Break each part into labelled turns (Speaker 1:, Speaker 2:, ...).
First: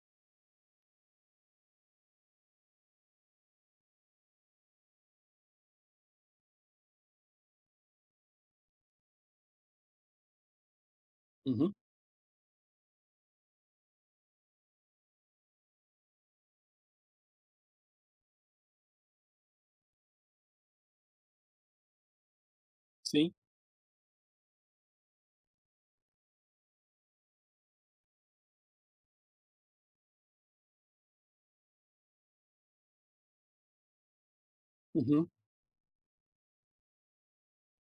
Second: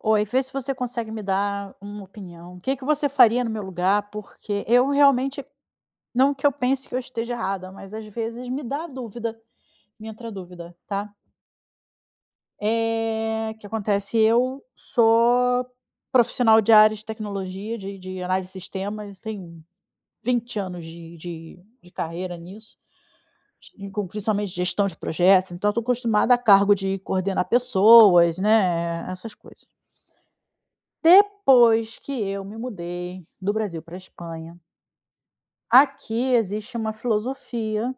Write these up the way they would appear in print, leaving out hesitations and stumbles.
Speaker 1: Oi, vê se você consegue me dar uma opinião. O que que você faria no meu lugar? Porque eu realmente, não que eu pense que eu esteja errada, mas às vezes me dá dúvida, me entra dúvida, tá?
Speaker 2: Uhum.
Speaker 1: É que acontece, eu sou profissional de área de tecnologia, de análise de sistemas, tenho 20 anos de carreira nisso,
Speaker 2: Sim.
Speaker 1: e com principalmente gestão de projetos, então estou acostumada a cargo de coordenar pessoas, né? Essas coisas. Depois que eu me mudei do Brasil para a Espanha,
Speaker 2: Uhum.
Speaker 1: aqui existe uma filosofia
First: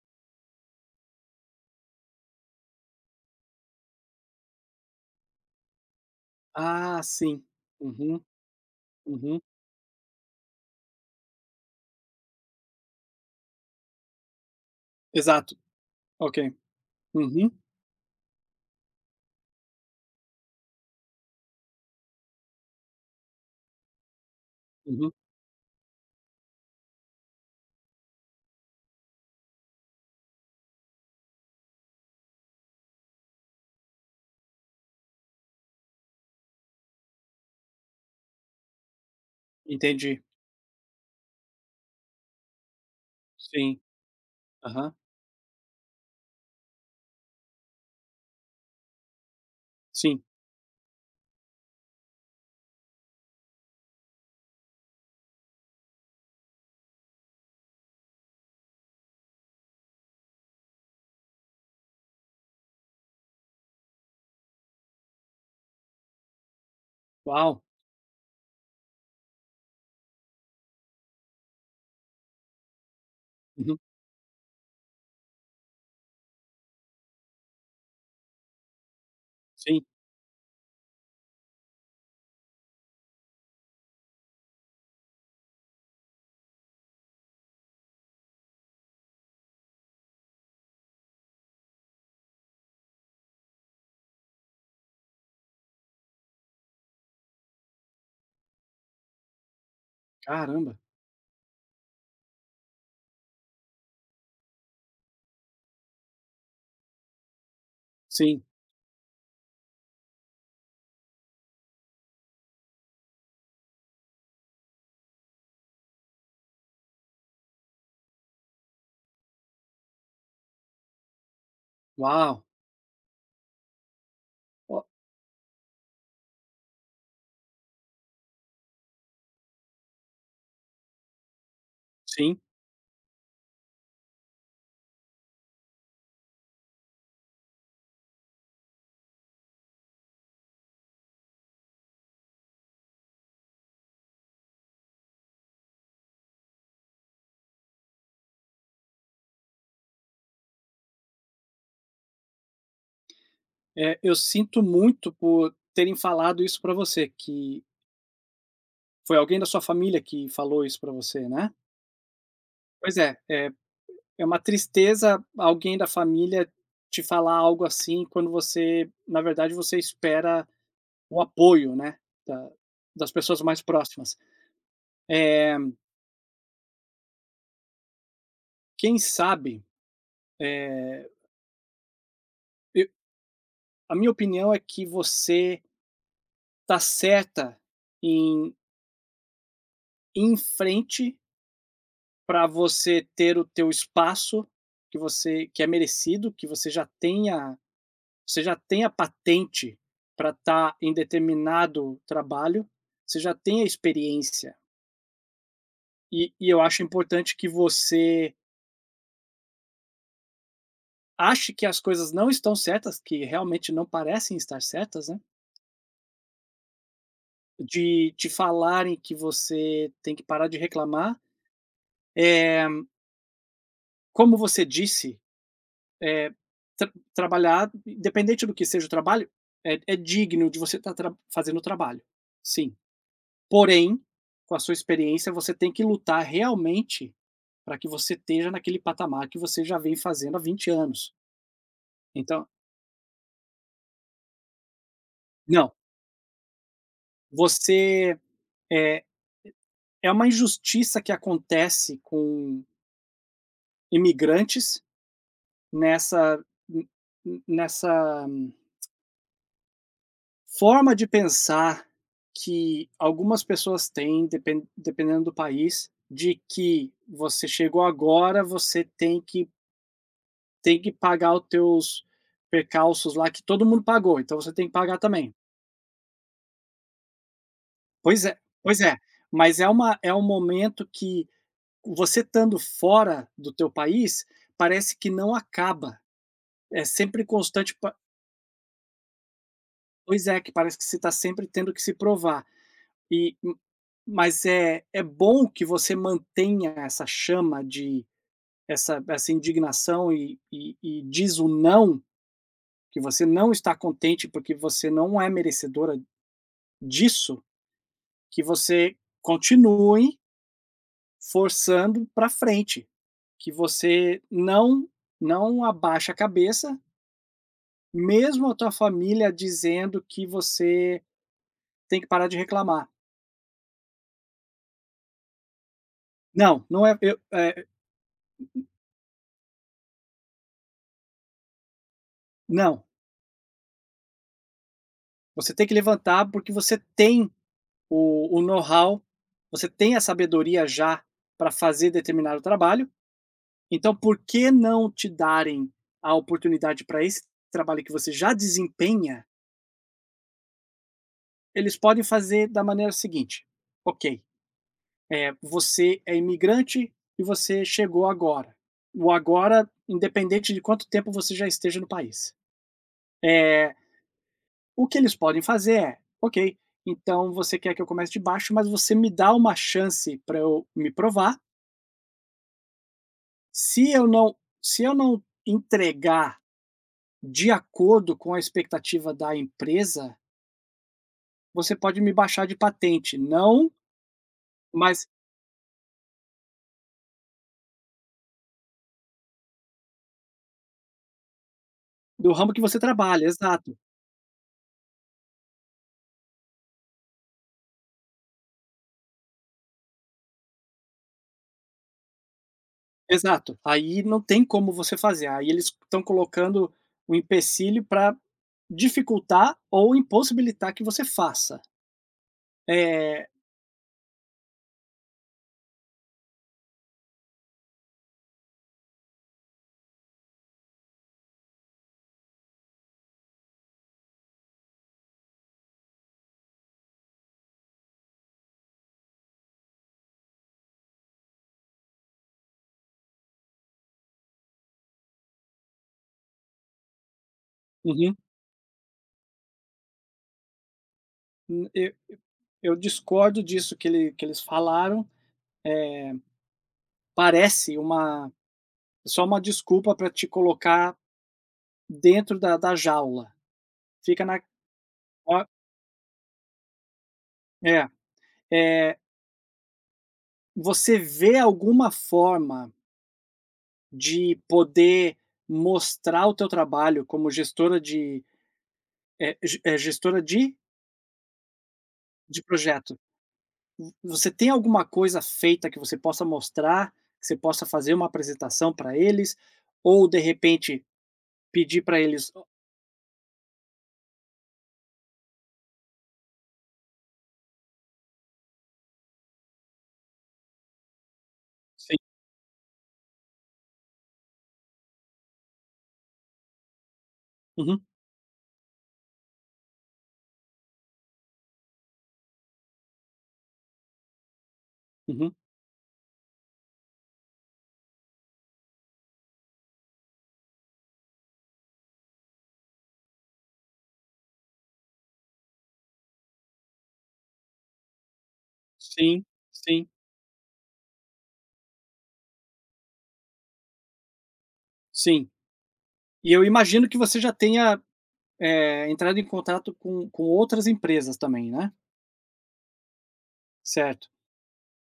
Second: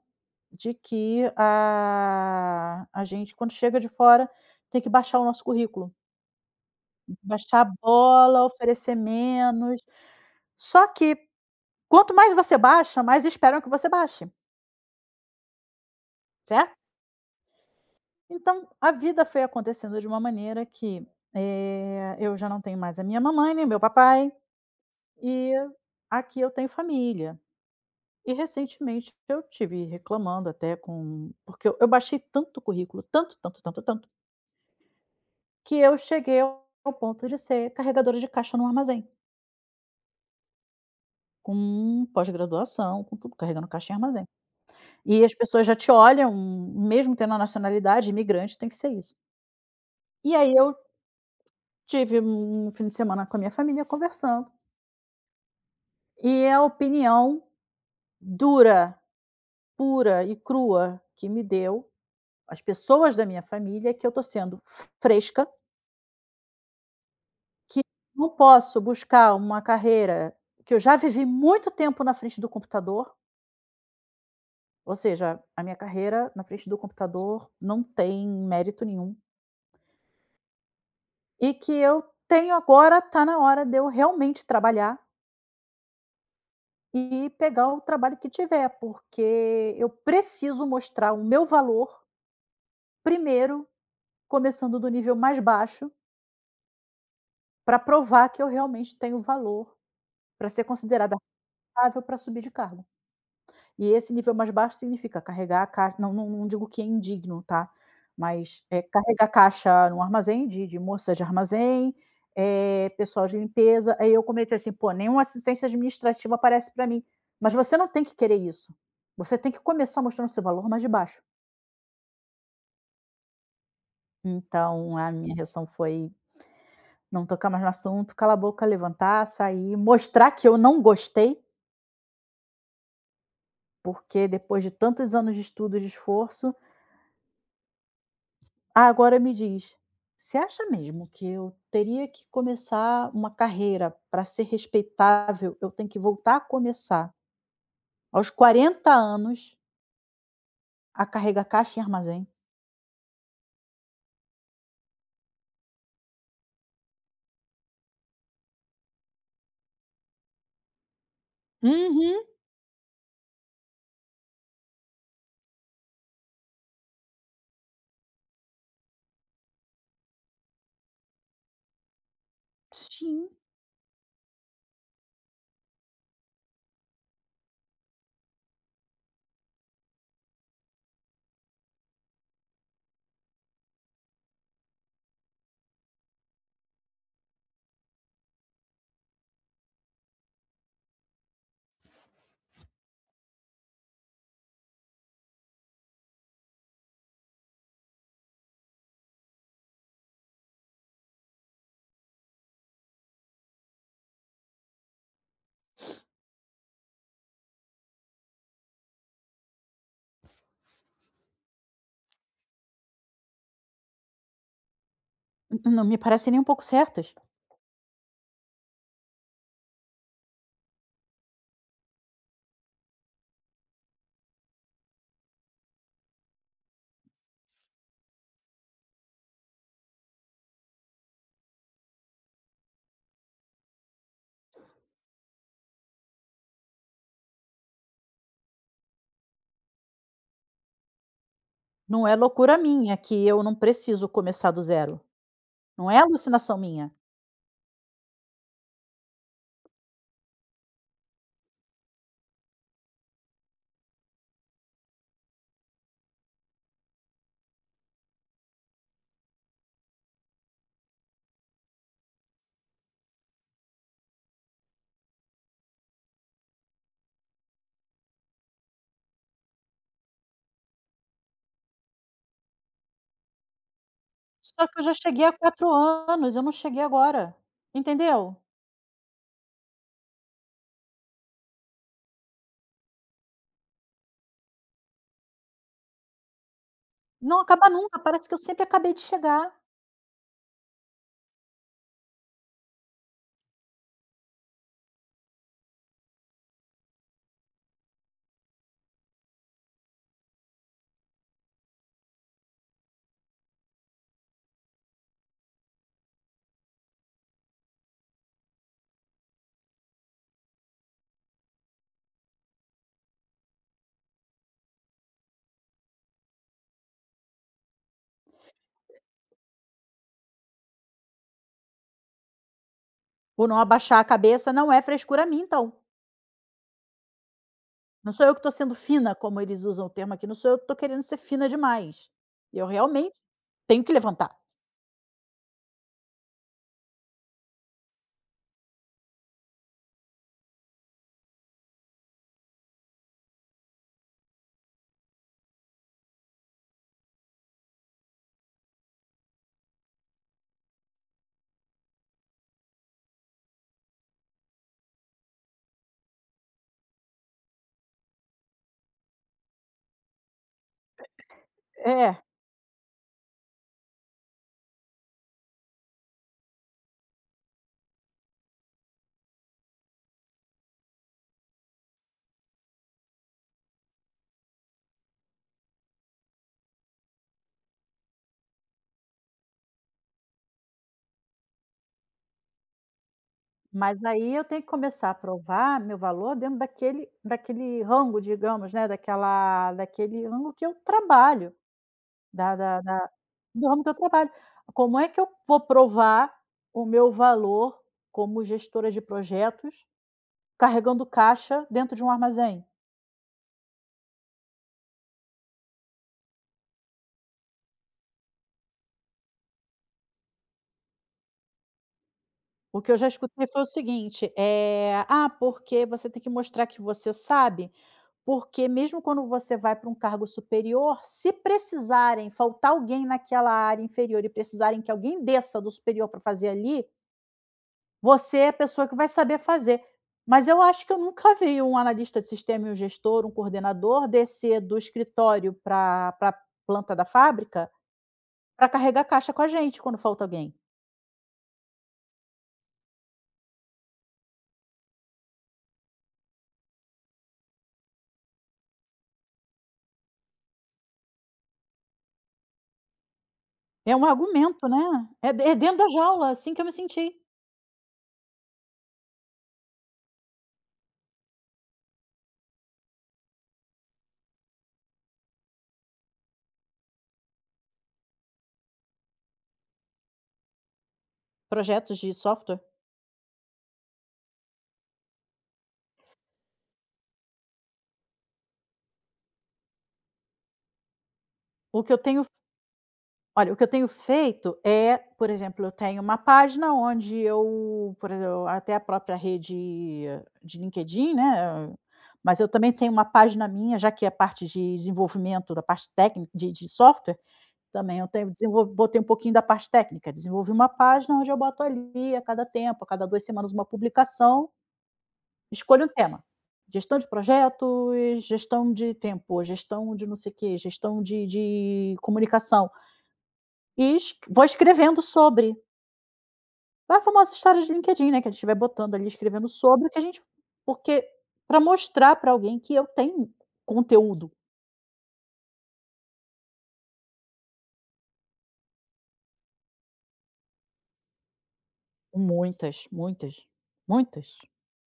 Speaker 1: de que a gente quando chega de fora tem que baixar o nosso currículo,
Speaker 2: Ah, sim.
Speaker 1: baixar a
Speaker 2: Uhum,
Speaker 1: bola, oferecer
Speaker 2: uhum.
Speaker 1: menos. Só que quanto mais você baixa, mais esperam que você baixe,
Speaker 2: Exato. Ok.
Speaker 1: certo?
Speaker 2: Uhum,
Speaker 1: Então a vida foi acontecendo de uma maneira que, eu já não tenho mais a minha mamãe, nem meu papai,
Speaker 2: uhum.
Speaker 1: e aqui eu tenho família. E recentemente eu tive reclamando até com porque eu baixei tanto currículo, tanto, tanto, tanto, tanto, que eu cheguei ao ponto de ser carregadora de caixa no armazém,
Speaker 2: Entendi.
Speaker 1: com pós-graduação, com tudo, carregando
Speaker 2: Sim.
Speaker 1: caixa em armazém.
Speaker 2: Aham.
Speaker 1: E as pessoas já te olham, mesmo tendo a nacionalidade, imigrante tem que ser isso.
Speaker 2: Sim.
Speaker 1: E aí eu tive um fim de semana com a minha família conversando, e a opinião dura, pura e crua que me deu, as pessoas da minha família, é que eu tô sendo fresca.
Speaker 2: Uau!
Speaker 1: Que não posso buscar uma carreira que eu já vivi muito tempo na frente do computador,
Speaker 2: Uhum.
Speaker 1: ou seja, a minha carreira na frente do computador não tem mérito nenhum,
Speaker 2: Sim.
Speaker 1: e que eu tenho agora está na hora de eu realmente trabalhar e pegar o trabalho que tiver, porque eu preciso mostrar o meu valor primeiro, começando do nível mais baixo, para provar que eu realmente tenho valor, para ser
Speaker 2: Caramba!
Speaker 1: considerada rentável para subir de cargo. E esse nível mais baixo significa carregar a caixa, não digo que é indigno, tá,
Speaker 2: Sim.
Speaker 1: mas, carregar a caixa num armazém de moças de armazém, pessoal de limpeza. Aí eu comentei assim: "Pô, nenhuma assistência administrativa aparece para mim". Mas você não tem que querer isso. Você tem que começar mostrando seu valor mais de baixo.
Speaker 2: Uau! Ó,
Speaker 1: Então a minha reação foi não tocar mais no assunto, cala a boca, levantar, sair, mostrar que eu não gostei,
Speaker 2: sim.
Speaker 1: porque depois de tantos anos de estudo e de esforço, ah, agora me diz, você acha mesmo que eu teria que começar uma carreira para ser respeitável, eu tenho que voltar a começar aos 40 anos a carregar caixa em armazém?
Speaker 2: Eu sinto muito por terem falado isso pra você, que foi alguém da sua família que falou isso pra você, né?
Speaker 1: Uhum.
Speaker 2: Pois é, é uma tristeza alguém da família te falar algo assim, quando você na verdade, você espera o apoio, né, da das
Speaker 1: Sim,
Speaker 2: pessoas mais próximas. Eh, Quem sabe, eh, eu a minha opinião é que você tá certa em ir em frente para você ter o teu espaço que você que é merecido, que você já tenha patente para estar em determinado trabalho, você já tenha experiência. E eu acho importante que você ache que as coisas não estão certas, que realmente não parecem estar certas, né,
Speaker 1: n- não me parecem nem um pouco certas.
Speaker 2: de te falarem que você tem que parar de reclamar. Eh, Como você disse, eh, trabalhar, independente do que seja o trabalho, é digno de você estar fazendo o trabalho, sim. Porém, com a sua experiência, você tem que lutar realmente para que você esteja naquele patamar que você já vem fazendo há 20 anos.
Speaker 1: Não é
Speaker 2: Então
Speaker 1: loucura minha que eu não preciso começar do zero.
Speaker 2: não,
Speaker 1: Não é alucinação minha.
Speaker 2: você, eh é uma injustiça que acontece com imigrantes nessa nessa forma de pensar que algumas pessoas têm, dependendo do país, de que você chegou agora, tem que pagar os teus percalços lá que todo mundo pagou, então você
Speaker 1: Só
Speaker 2: tem que
Speaker 1: que eu já
Speaker 2: pagar
Speaker 1: cheguei há
Speaker 2: também.
Speaker 1: 4 anos, eu não cheguei agora,
Speaker 2: Pois
Speaker 1: entendeu?
Speaker 2: é, pois é. Mas é, uma, é um momento que você estando fora do teu país parece que não acaba. É sempre
Speaker 1: Não acaba
Speaker 2: constante pa,
Speaker 1: nunca, parece que eu sempre acabei de chegar.
Speaker 2: pois é, que parece que você está sempre tendo que se provar. E m Mas é bom que você mantenha essa chama de essa indignação e diz o não, que você não está contente, porque você não é merecedora disso, que você continue forçando para frente, que você não não abaixa a cabeça, mesmo a tua família dizendo que você tem que parar de reclamar.
Speaker 1: Ou não abaixar a cabeça não é frescura minha então.
Speaker 2: Não, não é eu
Speaker 1: Não sou eu que estou sendo fina, como eles usam o termo aqui, não sou eu que estou querendo ser fina demais. Eu
Speaker 2: não.
Speaker 1: realmente tenho que levantar.
Speaker 2: Você tem que levantar, porque você tem o know-how, você tem a sabedoria já para fazer determinado trabalho, então por que não te darem a oportunidade para esse trabalho que você já desempenha? Eles podem fazer da maneira seguinte: "Ok, você é imigrante e você chegou agora". O agora, independente de quanto tempo você já esteja no
Speaker 1: É,
Speaker 2: país. Eh O que eles podem fazer é: "Ok, então você quer que eu comece de baixo, mas você me dá uma chance para eu me provar. Se eu não se eu não entregar de acordo com a expectativa da empresa, você pode me baixar de patente, não
Speaker 1: mas aí eu tenho que
Speaker 2: mas
Speaker 1: começar a provar meu valor dentro daquele rango, digamos, né, daquela daquele rango que eu trabalho,
Speaker 2: do ramo
Speaker 1: da
Speaker 2: que você
Speaker 1: da da
Speaker 2: trabalha",
Speaker 1: do
Speaker 2: exato,
Speaker 1: ramo que eu trabalho. Como é que eu vou provar o meu valor como gestora de projetos, carregando caixa dentro de um armazém?
Speaker 2: exato. Aí não tem como você fazer, aí eles estão colocando o empecilho para dificultar ou impossibilitar que você faça.
Speaker 1: O que eu já
Speaker 2: É,
Speaker 1: escutei foi o seguinte, é, "Ah, porque você tem que mostrar que você sabe, porque mesmo quando você vai para um cargo superior, se precisarem faltar alguém naquela área inferior e precisarem que alguém desça do superior para fazer ali, você é a pessoa que vai saber fazer". Mas eu acho que eu nunca vi um analista de sistema e um gestor, um coordenador descer do escritório para planta da fábrica
Speaker 2: uhum.
Speaker 1: para carregar a caixa com a gente quando falta alguém.
Speaker 2: Hum, eu discordo disso que, ele, que eles falaram. Parece uma só uma desculpa para te colocar dentro da, da jaula.
Speaker 1: É um
Speaker 2: Fica na.
Speaker 1: argumento, né. É de
Speaker 2: Ó,
Speaker 1: é dentro da jaula, assim que eu me senti.
Speaker 2: é, é. Você vê alguma forma de poder mostrar o teu trabalho como gestora de é, gestora
Speaker 1: Projetos de
Speaker 2: de
Speaker 1: software.
Speaker 2: projeto. Você tem alguma coisa feita que você possa mostrar, que você possa fazer uma apresentação para eles, ou de repente pedir
Speaker 1: O que eu
Speaker 2: para
Speaker 1: tenho,
Speaker 2: eles.
Speaker 1: olha, o que eu tenho feito é, por exemplo, eu tenho uma página onde eu, por exemplo, até a própria rede de LinkedIn, né,
Speaker 2: Sim.
Speaker 1: mas eu também tenho uma página minha, já que é parte de desenvolvimento da parte técnica de software.
Speaker 2: Uhum,
Speaker 1: Também eu tenho desenvol botei um pouquinho da parte técnica, desenvolvi uma página onde eu boto ali a cada tempo, a cada 2 semanas uma publicação,
Speaker 2: uhum.
Speaker 1: escolho um tema, gestão de projetos, gestão de tempo, gestão de não sei o quê, gestão de comunicação, e es vou escrevendo sobre. É a famosa história de LinkedIn, né, que a gente vai botando ali,
Speaker 2: Sim,
Speaker 1: escrevendo sobre
Speaker 2: sim,
Speaker 1: o que a gente porque para mostrar para alguém que eu tenho conteúdo.
Speaker 2: sim. E eu imagino que você já tenha, entrado em contato com outras empresas também, né?
Speaker 1: Muitas, muitas,
Speaker 2: Certo.
Speaker 1: muitas.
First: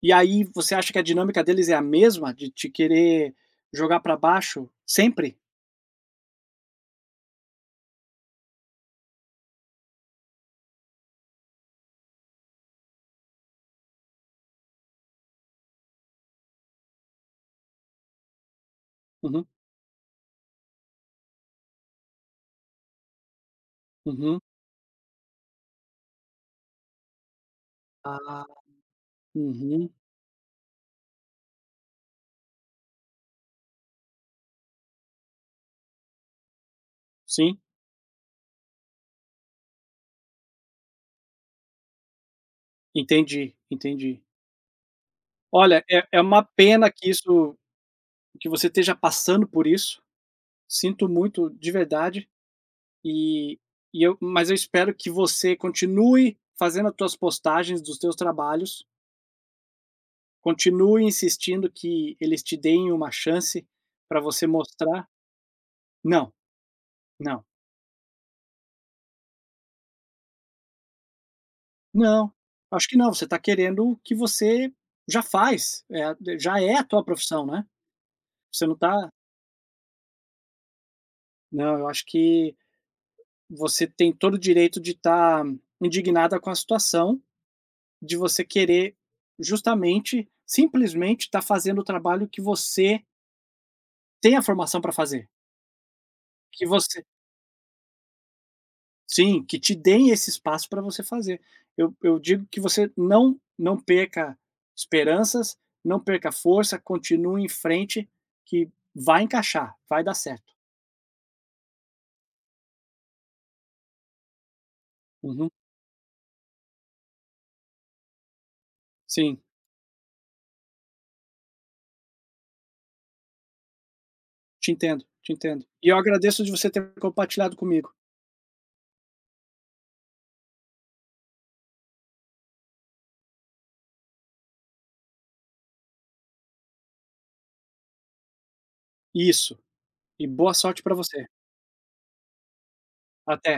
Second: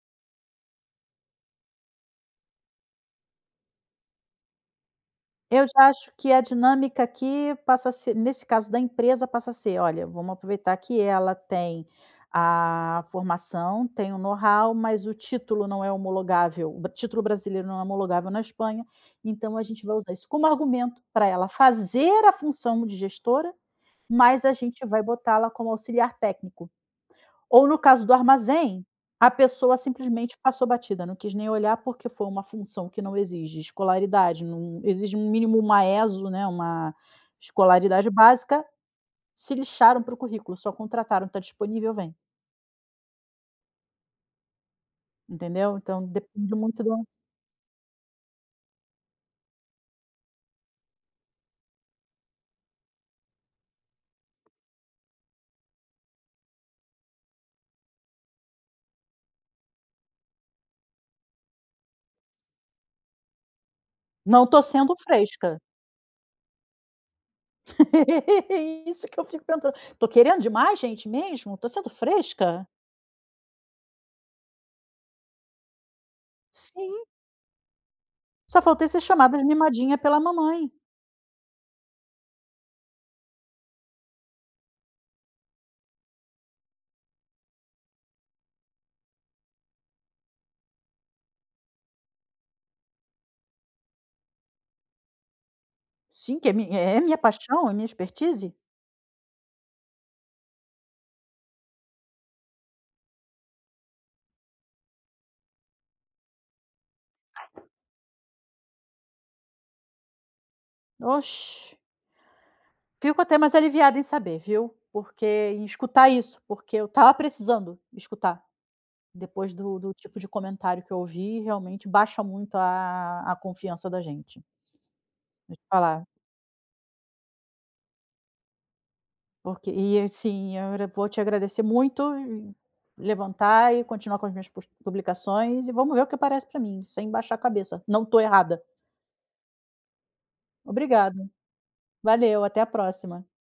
Speaker 2: E aí você acha que a dinâmica deles é a mesma de te querer jogar para baixo sempre?
Speaker 1: Eu já acho que a dinâmica aqui passa a ser nesse caso da empresa, passa a ser: "Olha, vamos aproveitar que ela tem a formação, tem o know-how, mas o título não é homologável, o bra- título brasileiro não é homologável na Espanha,
Speaker 2: Uhum,
Speaker 1: então a gente vai usar isso como argumento para ela fazer a função de gestora,
Speaker 2: uhum.
Speaker 1: mas a gente vai botá-la como auxiliar técnico". Ou no caso do
Speaker 2: Ah,
Speaker 1: armazém, a pessoa
Speaker 2: uhum.
Speaker 1: simplesmente passou batida, não quis nem olhar, porque foi uma função que não exige escolaridade, não exige um mínimo uma ESO, né, uma
Speaker 2: Sim,
Speaker 1: escolaridade básica, se lixaram para o currículo, só contrataram, está disponível, vem",
Speaker 2: entendi, entendi.
Speaker 1: entendeu?
Speaker 2: Olha,
Speaker 1: Então
Speaker 2: é uma
Speaker 1: depende muito do
Speaker 2: pena que isso que você esteja passando por isso, sinto muito de verdade. E, mas eu espero que você continue fazendo as tuas postagens dos teus trabalhos, continue insistindo que eles te deem uma chance para
Speaker 1: não
Speaker 2: você
Speaker 1: estou sendo
Speaker 2: mostrar.
Speaker 1: fresca.
Speaker 2: Não, não,
Speaker 1: Isso que eu fico pensando, estou querendo demais, gente, mesmo? Estou sendo
Speaker 2: não.
Speaker 1: fresca?
Speaker 2: Acho que não. Você está querendo o que você já faz, é, já é a
Speaker 1: Sim,
Speaker 2: tua profissão, né?
Speaker 1: só
Speaker 2: Você não
Speaker 1: faltei ser
Speaker 2: está.
Speaker 1: chamada de mimadinha pela mamãe.
Speaker 2: Não, eu acho que você tem todo o direito de estar indignada com a situação, de você querer justamente, simplesmente estar fazendo o trabalho que você tem a formação para fazer,
Speaker 1: Sim, que é
Speaker 2: que
Speaker 1: mi é
Speaker 2: você
Speaker 1: minha paixão, é minha expertise.
Speaker 2: sim, que te deem esse espaço para você fazer. Eu digo que você não não perca esperanças, não perca força, continue em frente, que vai encaixar, vai dar certo.
Speaker 1: Oxe. Fico até mais aliviada em saber, viu, porque
Speaker 2: Uhum.
Speaker 1: em escutar isso, porque eu tava precisando escutar,
Speaker 2: Sim,
Speaker 1: depois do tipo de comentário que eu ouvi, realmente baixa muito a confiança da gente.
Speaker 2: te entendo, te
Speaker 1: Vou te
Speaker 2: entendo. E eu
Speaker 1: falar,
Speaker 2: agradeço de você ter compartilhado comigo.
Speaker 1: porque e assim, eu era vou te agradecer muito, e levantar e continuar com as minhas pus publicações e vamos ver o que aparece para mim, sem baixar a cabeça, não tô errada.
Speaker 2: Isso, e boa sorte para você.
Speaker 1: Obrigada, valeu, até a próxima.
Speaker 2: Até.